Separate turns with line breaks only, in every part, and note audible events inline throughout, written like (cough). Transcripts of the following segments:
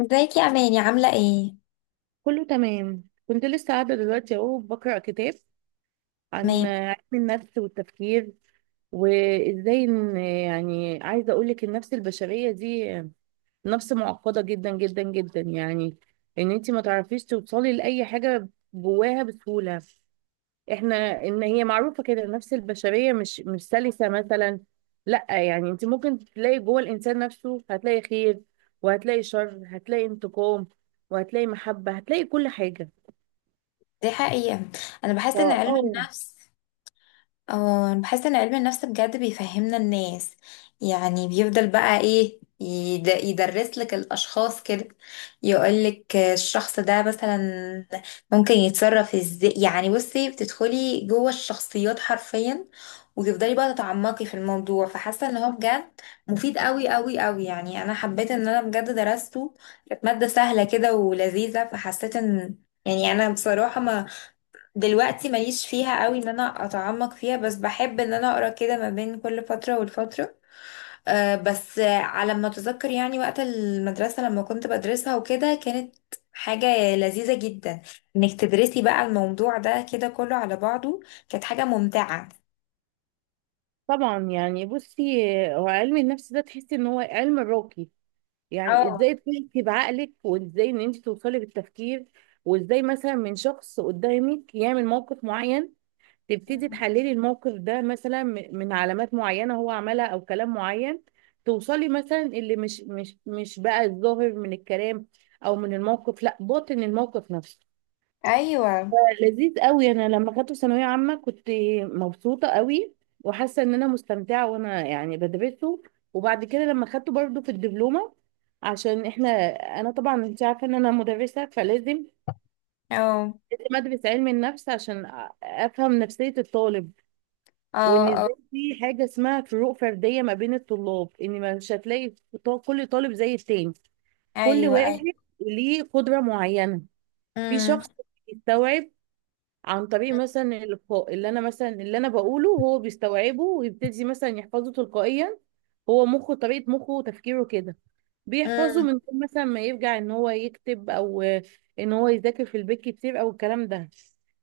ازيك يا اماني، عامله ايه؟
كله تمام، كنت لسه قاعدة دلوقتي اهو بقرأ كتاب عن
تمام.
علم النفس والتفكير. وازاي ان يعني عايزة اقولك النفس البشرية دي نفس معقدة جدا جدا جدا، يعني ان انتي ما تعرفيش توصلي لأي حاجة جواها بسهولة. احنا ان هي معروفة كده النفس البشرية مش سلسة مثلا. لا يعني انت ممكن تلاقي جوه الانسان نفسه، هتلاقي خير وهتلاقي شر، هتلاقي انتقام وهتلاقي محبة، هتلاقي كل حاجة.
دي حقيقه. انا بحس ان
اه.
علم الحمد
آه،
النفس. اه، انا بحس ان علم النفس بجد بيفهمنا الناس. يعني بيفضل بقى ايه يدرس لك الاشخاص كده، يقول لك الشخص ده مثلا ممكن يتصرف ازاي. يعني بصي، بتدخلي جوه الشخصيات حرفيا وتفضلي بقى تتعمقي في الموضوع، فحاسه ان هو بجد مفيد قوي قوي قوي. يعني انا حبيت ان انا بجد درسته، كانت ماده سهله كده ولذيذه، فحسيت ان يعني انا بصراحه ما دلوقتي ماليش فيها قوي ان انا اتعمق فيها، بس بحب ان انا اقرا كده ما بين كل فتره والفتره. أه بس على ما اتذكر يعني وقت المدرسه لما كنت بدرسها وكده، كانت حاجه لذيذه جدا انك تدرسي بقى الموضوع ده كده كله على بعضه، كانت حاجه ممتعه.
طبعا يعني بصي، هو علم النفس ده تحسي ان هو علم راقي، يعني
اه.
ازاي تحسي بعقلك وازاي ان انت توصلي بالتفكير. وازاي مثلا من شخص قدامك يعمل موقف معين تبتدي تحللي الموقف ده مثلا من علامات معينة هو عملها او كلام معين، توصلي مثلا اللي مش بقى الظاهر من الكلام او من الموقف، لا باطن الموقف نفسه.
ايوه.
لذيذ قوي، انا لما خدته ثانويه عامه كنت مبسوطه قوي، وحاسه ان انا مستمتعه وانا يعني بدرسه. وبعد كده لما خدته برضه في الدبلومه، عشان احنا، انا طبعا انت عارفه ان انا مدرسه فلازم
اه.
لازم ادرس علم النفس عشان افهم نفسيه الطالب.
اه.
وان
اه.
ازاي في حاجه اسمها فروق فرديه ما بين الطلاب، ان مش هتلاقي كل طالب زي التاني، كل
ايوه.
واحد
ايوه.
ليه قدره معينه. في
امم.
شخص بيستوعب عن طريق مثلا الإلقاء، اللي أنا مثلا اللي أنا بقوله هو بيستوعبه ويبتدي مثلا يحفظه تلقائيا، هو مخه طريقة مخه وتفكيره كده، بيحفظه
امم.
من غير مثلا ما يرجع إن هو يكتب أو إن هو يذاكر في البيت كتير أو الكلام ده.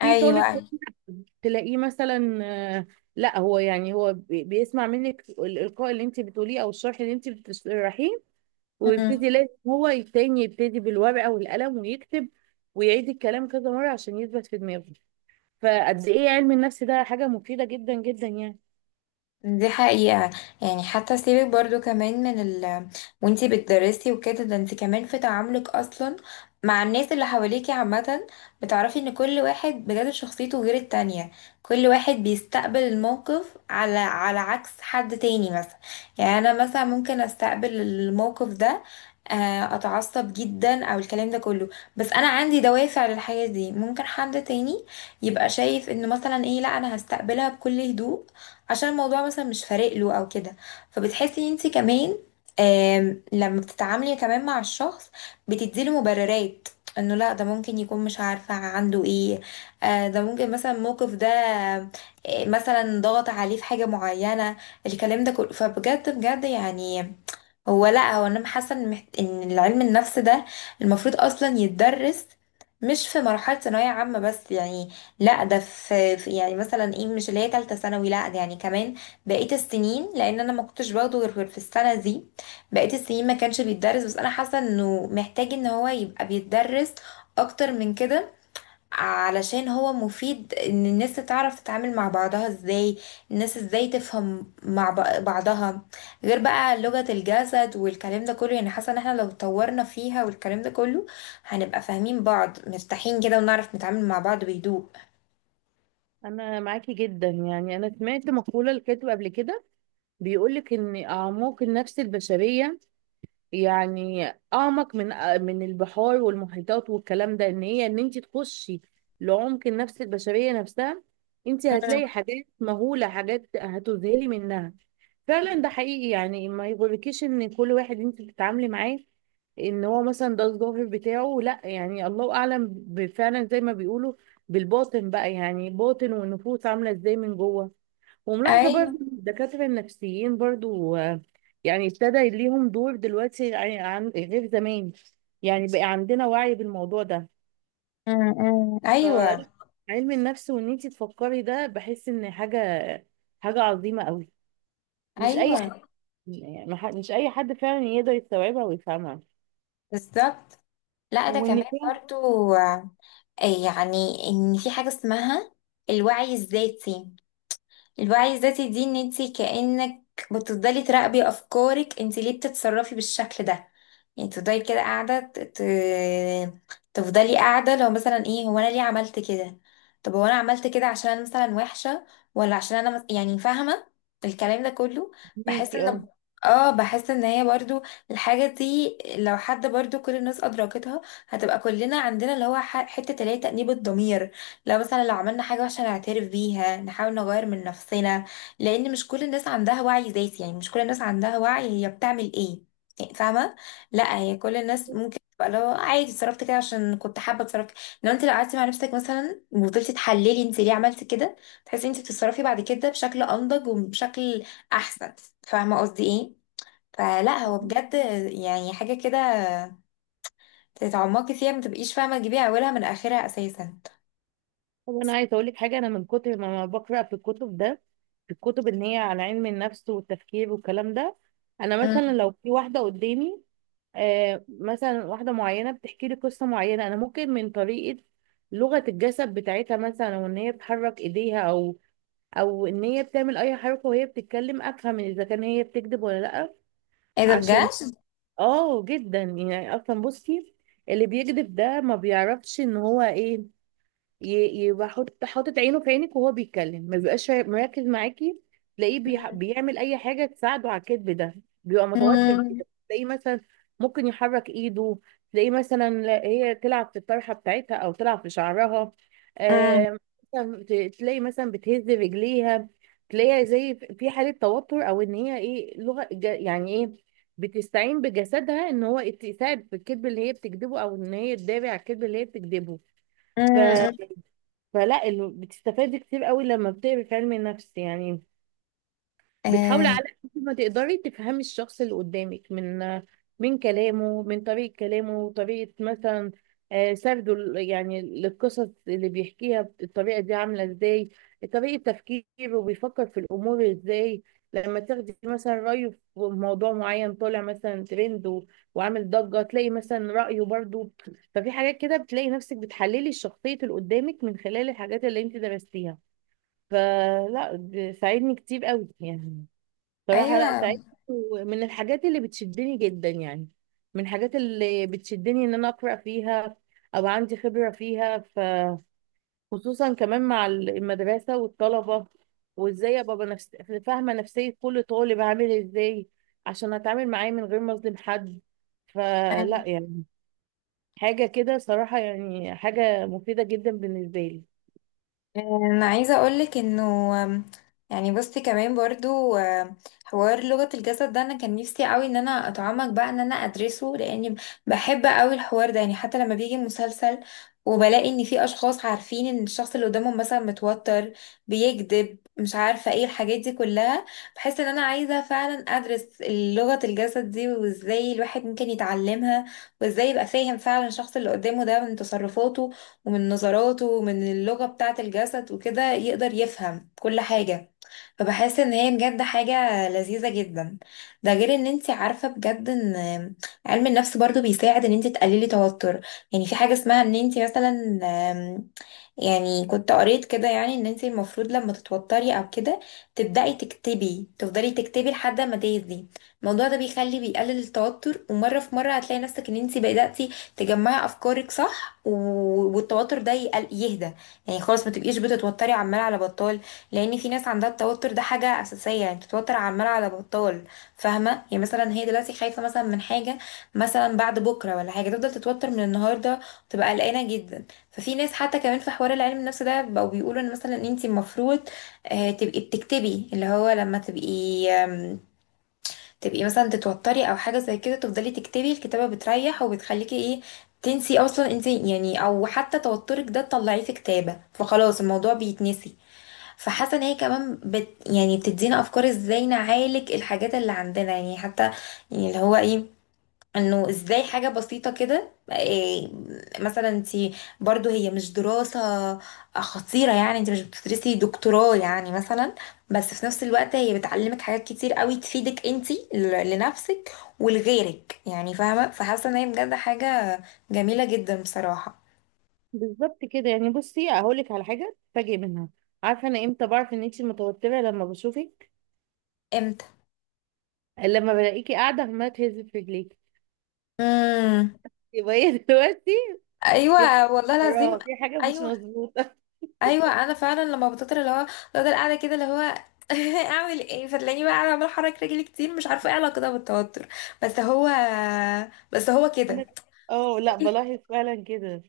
في
ايوه.
طالب
ايوه.
تلاقيه مثلا، آه، لا هو يعني هو بيسمع منك الإلقاء اللي انت بتقوليه او الشرح اللي انت بتشرحيه
امم.
ويبتدي لازم هو التاني يبتدي بالورقة والقلم ويكتب، ويعيد الكلام كذا مرة عشان يثبت في دماغه. فقد ايه علم النفس ده حاجة مفيدة جدا جدا يعني.
دي حقيقة. يعني حتى سيبك برضو كمان من ال، وانتي بتدرسي وكده، ده انتي كمان في تعاملك اصلا مع الناس اللي حواليكي عامة بتعرفي ان كل واحد بجد شخصيته غير التانية. كل واحد بيستقبل الموقف على عكس حد تاني مثلا. يعني انا مثلا ممكن استقبل الموقف ده اتعصب جدا او الكلام ده كله، بس انا عندي دوافع للحاجة دي. ممكن حد تاني يبقى شايف انه مثلا ايه، لا انا هستقبلها بكل هدوء عشان الموضوع مثلا مش فارق له او كده. فبتحسي انت كمان لما بتتعاملي كمان مع الشخص، بتديله مبررات انه لا ده ممكن يكون مش عارفة عنده ايه. ده ممكن مثلا الموقف ده مثلا ضغط عليه في حاجة معينة، الكلام ده كله. فبجد بجد يعني، هو لا هو انا حاسه ان ان العلم النفس ده المفروض اصلا يتدرس مش في مرحله ثانويه عامه بس يعني، لا ده يعني مثلا ايه، مش اللي هي تالته ثانوي، لا ده يعني كمان بقيه السنين. لان انا ما كنتش باخده غير في السنه دي، بقيه السنين ما كانش بيتدرس، بس انا حاسه انه محتاج ان هو يبقى بيتدرس اكتر من كده علشان هو مفيد ان الناس تعرف تتعامل مع بعضها ازاي. الناس ازاي تفهم مع بعضها، غير بقى لغة الجسد والكلام ده كله. يعني حاسة ان احنا لو اتطورنا فيها والكلام ده كله هنبقى فاهمين بعض، مرتاحين كده، ونعرف نتعامل مع بعض بهدوء.
انا معاكي جدا، يعني انا سمعت مقولة لكاتب قبل كده بيقولك ان اعماق النفس البشرية، يعني اعمق من من البحار والمحيطات والكلام ده، ان هي ان انت تخشي لعمق النفس البشريه نفسها، انت
مم.
هتلاقي حاجات مهوله، حاجات هتذهلي منها فعلا. ده حقيقي يعني، ما يغركيش ان كل واحد انت بتتعاملي معاه ان هو مثلا ده الظاهر بتاعه، لا يعني الله اعلم فعلا زي ما بيقولوا بالباطن بقى، يعني باطن والنفوس عامله ازاي من جوه. وملاحظه
ايوه.
برضو الدكاتره النفسيين برضو يعني ابتدى ليهم دور دلوقتي، يعني عن غير زمان، يعني بقى عندنا وعي بالموضوع ده.
مم. مم. ايوه.
فعلم النفس وان انت تفكري ده بحس ان حاجه حاجه عظيمه قوي، مش اي
ايوه.
حد، يعني مش اي حد فعلا يقدر يستوعبها ويفهمها
بالظبط. لا ده كمان
وان فعلا
برضو يعني ان في حاجة اسمها الوعي الذاتي. الوعي الذاتي دي ان انت كأنك بتفضلي تراقبي افكارك. انت ليه بتتصرفي بالشكل ده؟ يعني تفضلي كده قاعدة تفضلي قاعدة لو مثلا ايه، هو انا ليه عملت كده؟ طب هو انا عملت كده عشان انا مثلا وحشة، ولا عشان انا يعني فاهمة الكلام ده كله. بحس
فهماكي.
ان اه بحس ان هي برضو الحاجة دي لو حد برضو كل الناس ادركتها، هتبقى كلنا عندنا اللي هو حتة اللي هي تأنيب الضمير. لو مثلا لو عملنا حاجة وحشة نعترف بيها نحاول نغير من نفسنا، لأن مش كل الناس عندها وعي ذاتي. يعني مش كل الناس عندها وعي هي بتعمل ايه، يعني فاهمة، لا هي كل الناس ممكن تبقى لو عادي اتصرفت كده عشان كنت حابة اتصرف كده. انما انت لو قعدتي مع نفسك مثلا وفضلتي تحللي انت ليه عملتي كده، تحسي انت بتتصرفي بعد كده بشكل أنضج وبشكل أحسن. فاهمة قصدي ايه؟ فلا،
اه.
هو بجد يعني حاجة كده تتعمقي فيها، ما تبقيش فاهمة تجيبي أولها من آخرها أساسا.
طب انا عايزه اقول لك حاجه، انا من كتر ما بقرا في الكتب ده في الكتب ان هي على علم النفس والتفكير والكلام ده، انا مثلا
مم.
لو في واحده قدامي، آه مثلا واحده معينه بتحكي لي قصه معينه، انا ممكن من طريقه لغه الجسد بتاعتها مثلا وان هي بتحرك ايديها او او ان هي بتعمل اي حركه وهي بتتكلم، افهم اذا كان هي بتكذب ولا لا.
ايه ده
عشان،
بجد؟
اه جدا يعني، اصلا بصي اللي بيكذب ده ما بيعرفش ان هو ايه، يبقى حاطط عينه في عينك وهو بيتكلم، ما بيبقاش مركز معاكي، تلاقيه بيعمل اي حاجه تساعده على الكذب ده، بيبقى متوتر
امم.
كده، تلاقيه مثلا ممكن يحرك ايده، تلاقيه مثلا، هي تلعب في الطرحه بتاعتها او تلعب في شعرها،
امم.
آم، مثلا تلاقي مثلا بتهز رجليها، تلاقيها زي في في حاله توتر، او ان هي ايه لغه يعني ايه، بتستعين بجسدها ان هو يساعد في الكذب اللي هي بتكذبه، او ان هي تدافع على الكذب اللي هي بتكذبه. فلا بتستفادي كتير قوي لما بتقري في علم النفس يعني، بتحاولي
امم.
على قد ما تقدري تفهمي الشخص اللي قدامك من من كلامه، من طريقة كلامه، طريقة مثلا سرده يعني للقصص اللي بيحكيها الطريقة دي عاملة ازاي، طريقة تفكيره بيفكر في الأمور ازاي، لما تاخدي مثلا رأيه في موضوع معين طالع مثلا ترند وعامل ضجة تلاقي مثلا رأيه برضو. ففي حاجات كده بتلاقي نفسك بتحللي الشخصية اللي قدامك من خلال الحاجات اللي انت درستيها. فلا ساعدني كتير قوي يعني، صراحة لا سعيد.
ايوه.
ومن الحاجات اللي بتشدني جدا يعني، من الحاجات اللي بتشدني ان انا اقرا فيها او عندي خبرة فيها، فخصوصا كمان مع المدرسة والطلبة، وازاي ابقى بنفس... فاهمة نفسية كل طالب عامل ازاي عشان اتعامل معاه من غير ما اظلم حد.
أيوة.
فلا يعني حاجة كده صراحة، يعني حاجة مفيدة جدا بالنسبة لي.
انا عايزه اقولك انه آم، يعني بصي كمان برضو حوار لغه الجسد ده انا كان نفسي قوي ان انا اتعمق بقى ان انا ادرسه لاني بحب قوي الحوار ده. يعني حتى لما بيجي مسلسل وبلاقي ان في اشخاص عارفين ان الشخص اللي قدامهم مثلا متوتر، بيكذب، مش عارفه ايه الحاجات دي كلها، بحس ان انا عايزه فعلا ادرس لغه الجسد دي، وازاي الواحد ممكن يتعلمها وازاي يبقى فاهم فعلا الشخص اللي قدامه ده من تصرفاته ومن نظراته ومن اللغة بتاعة الجسد وكده يقدر يفهم كل حاجة. فبحس ان هي بجد حاجة لذيذة جدا. ده غير ان انت عارفة بجد ان علم النفس برضو بيساعد ان انت تقللي توتر. يعني في حاجة اسمها ان انت مثلا، يعني كنت قريت كده، يعني ان انت المفروض لما تتوتري او كده تبدأي تكتبي، تفضلي تكتبي لحد ما تهدي. الموضوع ده بيخلي، بيقلل التوتر، ومرة في مرة هتلاقي نفسك ان انت بدأتي تجمعي افكارك صح، والتوتر ده يهدى. يعني خلاص، ما تبقيش بتتوتري عمال على بطال. لان في ناس عندها التوتر ده حاجة اساسية، يعني بتتوتر عمال على بطال. فاهمة، يعني مثلا هي دلوقتي خايفة مثلا من حاجة مثلا بعد بكرة ولا حاجة، تفضل تتوتر من النهاردة وتبقى قلقانة جدا. ففي ناس حتى كمان في حوار العلم النفس ده بقوا بيقولوا ان مثلا انت المفروض تبقي بتكتبي. اللي هو لما تبقي تبقي مثلا تتوتري او حاجه زي كده، تفضلي تكتبي. الكتابه بتريح وبتخليكي ايه، تنسي اصلا انت يعني، او حتى توترك ده تطلعيه في كتابه فخلاص الموضوع بيتنسي. فحاسه ان هي كمان يعني بتدينا افكار ازاي نعالج الحاجات اللي عندنا يعني. حتى يعني اللي هو ايه، انه ازاي حاجة بسيطة كده مثلا انت برضو، هي مش دراسة خطيرة يعني، انت مش بتدرسي دكتوراه يعني مثلا، بس في نفس الوقت هي بتعلمك حاجات كتير قوي تفيدك انت لنفسك ولغيرك يعني، فاهمة. فحاسة ان هي بجد حاجة جميلة جدا بصراحة.
بالظبط كده، يعني بصي هقولك على حاجة تفاجئ منها، عارفة انا امتى بعرف ان انتي متوترة لما بشوفك؟
امتى؟
لما بلاقيكي قاعدة عمالة تهزي في رجليكي،
امم.
يبقى هي (laughs) دلوقتي في حاجة،
ايوه والله العظيم.
وراها في حاجة مش
ايوه
مظبوطة.
ايوه، انا فعلا لما بتطر اللي هو، بفضل قاعده كده اللي هو (laughs) اعمل ايه. فتلاقيني بقى قاعده عماله احرك رجلي كتير، مش عارفه ايه علاقتها بالتوتر، بس هو بس هو
(laughs)
كده.
أنا، اه لا بلاحظ فعلا كده.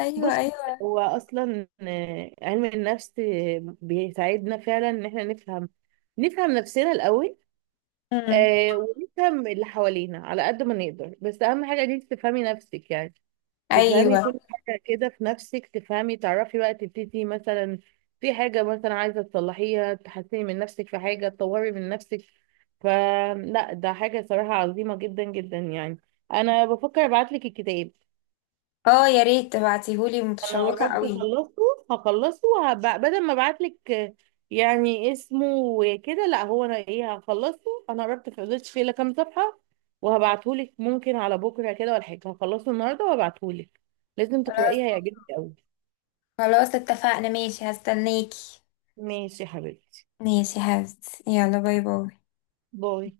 ايوه.
بص،
ايوه.
هو أصلا علم النفس بيساعدنا فعلا إن احنا نفهم، نفهم نفسنا الأول.
امم.
آه، ونفهم اللي حوالينا على قد ما نقدر، بس أهم حاجة إن أنت تفهمي نفسك يعني، تفهمي
ايوه.
كل حاجة كده في نفسك، تفهمي تعرفي بقى تبتدي مثلا في حاجة مثلا عايزة تصلحيها، تحسني من نفسك في حاجة، تطوري من نفسك. فلا ده حاجة صراحة عظيمة جدا جدا يعني. أنا بفكر أبعتلك الكتاب.
اه، يا ريت تبعتيهولي،
أنا
متشوقه
قربت
قوي.
أخلصه، هخلصه بدل ما أبعتلك يعني اسمه وكده، لا هو أنا إيه هخلصه، أنا قربت فضلتش فيه إلا كام صفحة، وهبعتهولك ممكن على بكرة كده ولا حاجة، هخلصه النهاردة وهبعتهولك. لازم
خلاص،
تقرأيه، هيعجبك أوي.
خلاص اتفقنا، ماشي هستناكي.
ماشي يا حبيبتي،
ماشي يلا، باي باي.
باي.